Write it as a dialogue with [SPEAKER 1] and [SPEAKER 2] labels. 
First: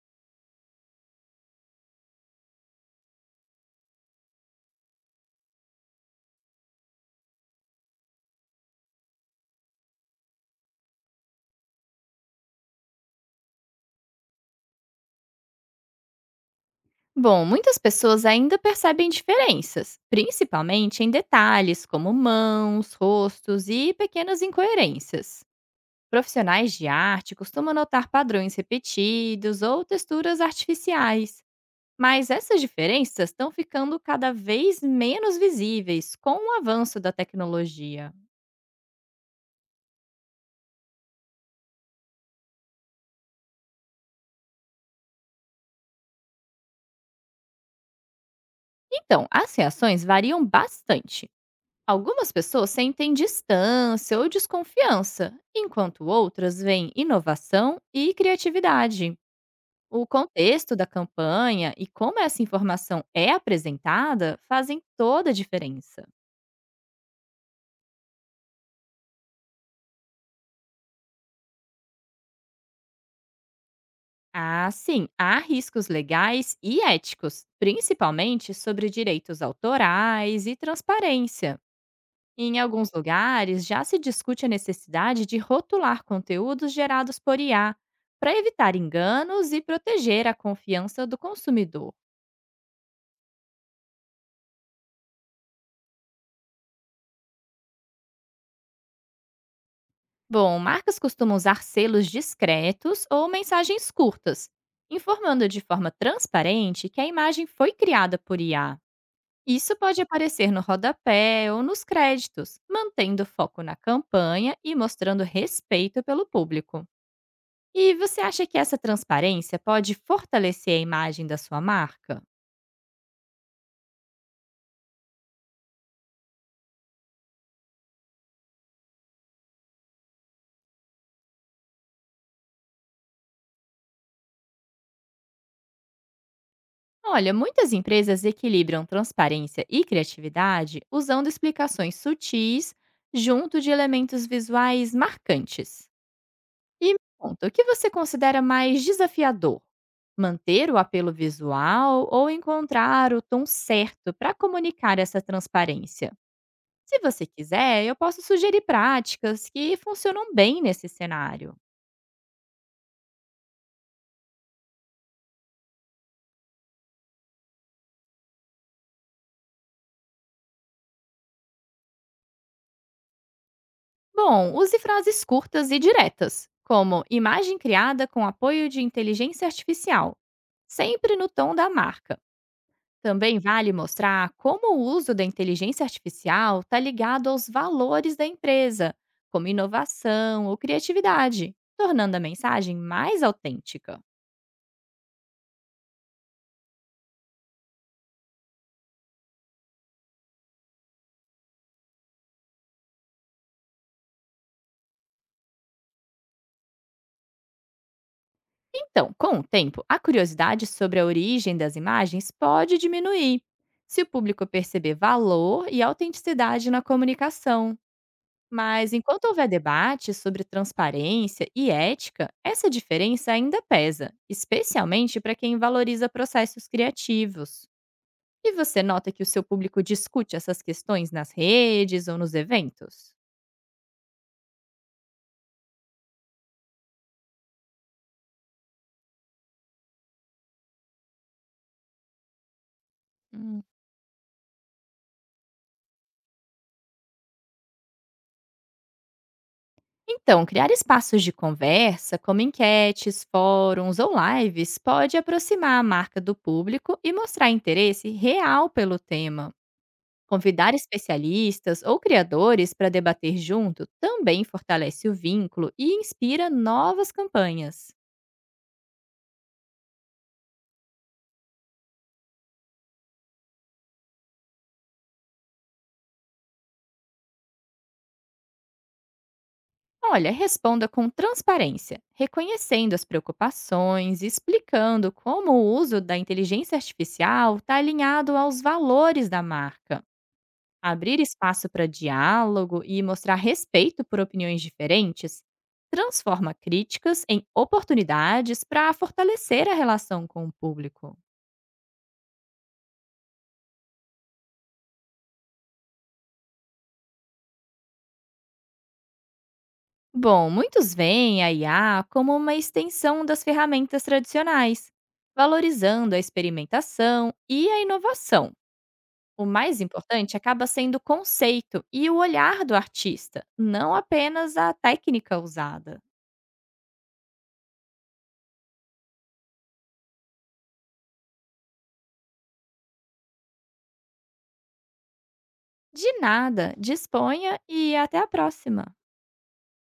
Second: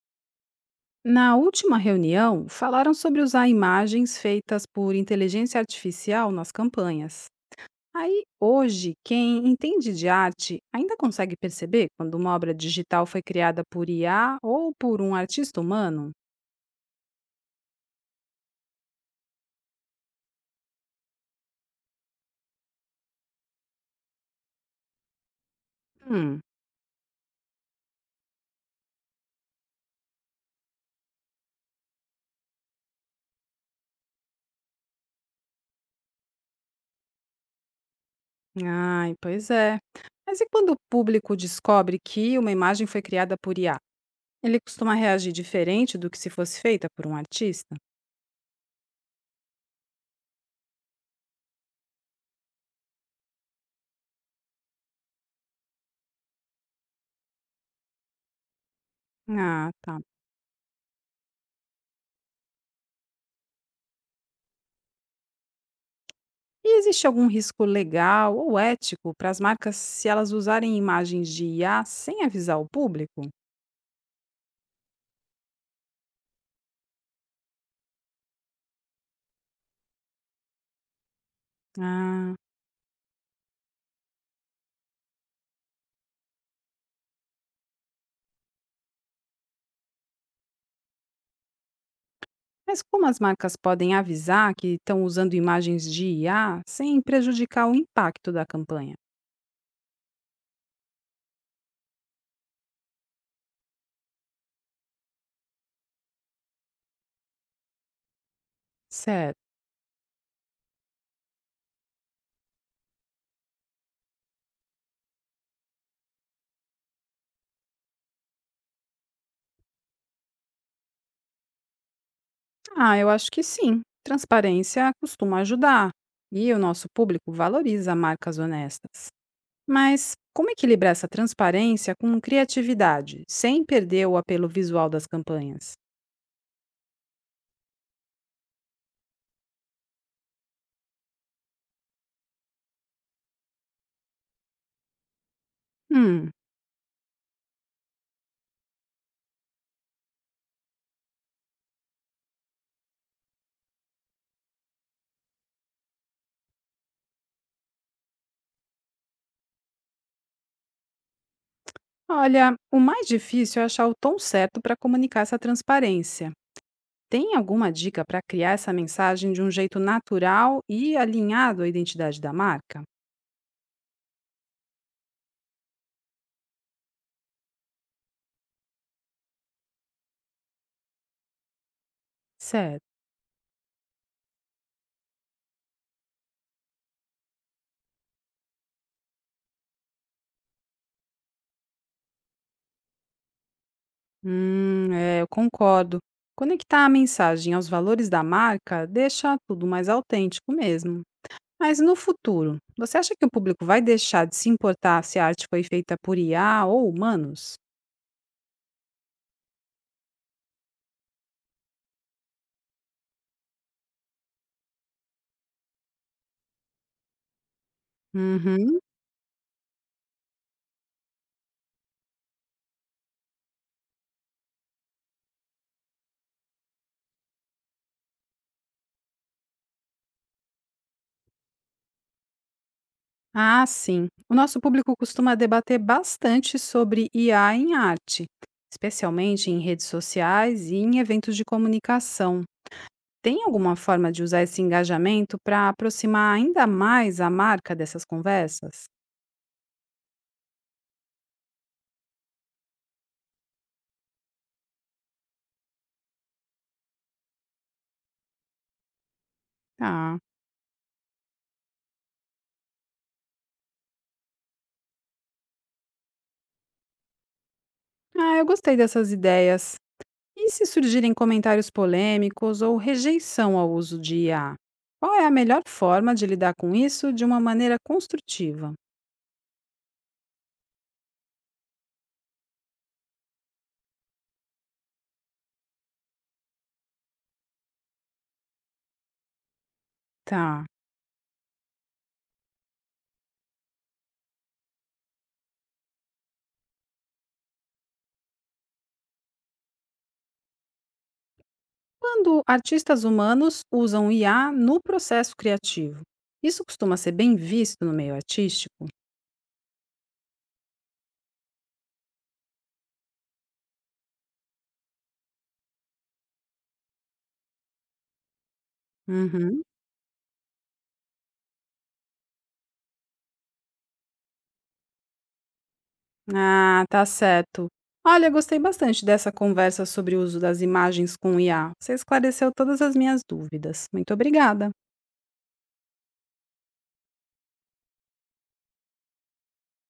[SPEAKER 1] Na última reunião, falaram sobre usar imagens feitas por inteligência artificial nas campanhas. Aí, hoje, quem entende de arte ainda consegue perceber quando uma obra digital foi criada por IA ou por um artista humano?
[SPEAKER 2] Bom, muitas pessoas ainda percebem diferenças, principalmente em detalhes como mãos, rostos e pequenas incoerências.
[SPEAKER 1] Hum,
[SPEAKER 2] Profissionais de arte costumam notar padrões repetidos ou texturas artificiais, mas essas diferenças estão ficando cada vez menos visíveis com o avanço da tecnologia.
[SPEAKER 1] ai, pois é. Mas e quando o público descobre que uma imagem foi criada por IA? Ele costuma reagir diferente do que se fosse feita por um artista?
[SPEAKER 2] Então, as reações variam bastante. Algumas pessoas sentem distância ou desconfiança, enquanto outras veem inovação e criatividade.
[SPEAKER 1] Ah, tá.
[SPEAKER 2] O contexto da campanha e como essa informação é apresentada fazem toda a diferença.
[SPEAKER 1] E existe algum risco legal ou ético para as marcas se elas usarem imagens de IA sem avisar o público?
[SPEAKER 2] Ah, sim, há riscos legais e éticos, principalmente sobre direitos autorais e transparência.
[SPEAKER 1] Ah,
[SPEAKER 2] Em alguns lugares, já se discute a necessidade de rotular conteúdos gerados por IA, para evitar enganos e proteger a confiança do consumidor.
[SPEAKER 1] mas como as marcas podem avisar que estão usando imagens de IA sem prejudicar o impacto da campanha?
[SPEAKER 2] Bom, marcas costumam usar selos discretos ou mensagens curtas, informando de forma transparente que a imagem foi criada por IA.
[SPEAKER 1] Certo.
[SPEAKER 2] Isso pode aparecer no rodapé ou nos créditos, mantendo o foco na campanha e mostrando respeito pelo público. E você acha que essa transparência pode fortalecer a imagem da sua marca?
[SPEAKER 1] Ah, eu acho que sim. Transparência costuma ajudar e o nosso público valoriza marcas honestas. Mas como equilibrar essa transparência com criatividade, sem perder o apelo visual das campanhas?
[SPEAKER 2] Olha, muitas empresas equilibram transparência e criatividade usando explicações sutis junto de elementos visuais marcantes.
[SPEAKER 1] Hum.
[SPEAKER 2] E me conta, o que você considera mais desafiador? Manter o apelo visual ou encontrar o tom certo para comunicar essa transparência? Se você quiser, eu posso sugerir práticas que funcionam bem nesse cenário.
[SPEAKER 1] Olha, o mais difícil é achar o tom certo para comunicar essa transparência. Tem alguma dica para criar essa mensagem de um jeito natural e alinhado à identidade da marca?
[SPEAKER 2] Bom, use frases curtas e diretas, como imagem criada com apoio de inteligência artificial, sempre no tom da marca.
[SPEAKER 1] Certo.
[SPEAKER 2] Também vale mostrar como o uso da inteligência artificial está ligado aos valores da empresa, como inovação ou criatividade, tornando a mensagem mais autêntica.
[SPEAKER 1] É, eu concordo. Conectar a mensagem aos valores da marca deixa tudo mais autêntico mesmo. Mas no futuro, você acha que o público vai deixar de se importar se a arte foi feita por IA ou humanos?
[SPEAKER 2] Então, com o tempo, a curiosidade sobre a origem das imagens pode diminuir, se o público perceber valor e autenticidade na comunicação.
[SPEAKER 1] Uhum.
[SPEAKER 2] Mas enquanto houver debate sobre transparência e ética, essa diferença ainda pesa, especialmente para quem valoriza processos criativos. E você nota que o seu público discute essas questões nas redes ou nos eventos?
[SPEAKER 1] Ah, sim. O nosso público costuma debater bastante sobre IA em arte, especialmente em redes sociais e em eventos de comunicação. Tem
[SPEAKER 2] Hum,
[SPEAKER 1] alguma forma de usar esse engajamento para aproximar ainda mais a marca dessas conversas?
[SPEAKER 2] Então, criar espaços de conversa, como enquetes, fóruns ou lives, pode aproximar a marca do público e mostrar interesse real pelo tema.
[SPEAKER 1] Ah,
[SPEAKER 2] Convidar especialistas ou criadores para debater junto também fortalece o vínculo e inspira novas campanhas.
[SPEAKER 1] ah, eu gostei dessas ideias. E se surgirem comentários polêmicos ou rejeição ao uso de IA? Qual é a melhor forma de lidar com isso de uma maneira construtiva?
[SPEAKER 2] Olha, responda com transparência, reconhecendo as preocupações e explicando como o uso da inteligência artificial está alinhado aos valores da marca.
[SPEAKER 1] Tá.
[SPEAKER 2] Abrir espaço para diálogo e mostrar respeito por opiniões diferentes transforma críticas em oportunidades para fortalecer a relação com o público.
[SPEAKER 1] Quando artistas humanos usam IA no processo criativo, isso costuma ser bem visto no meio artístico?
[SPEAKER 2] Bom, muitos veem a IA como uma extensão das ferramentas tradicionais, valorizando a experimentação e a inovação. O
[SPEAKER 1] Uhum.
[SPEAKER 2] mais importante acaba sendo o conceito e o olhar do artista, não apenas a técnica usada.
[SPEAKER 1] Ah, tá certo. Olha, gostei bastante dessa conversa sobre o uso das imagens com IA. Você esclareceu todas as minhas dúvidas. Muito obrigada.
[SPEAKER 2] De nada, disponha e até a próxima!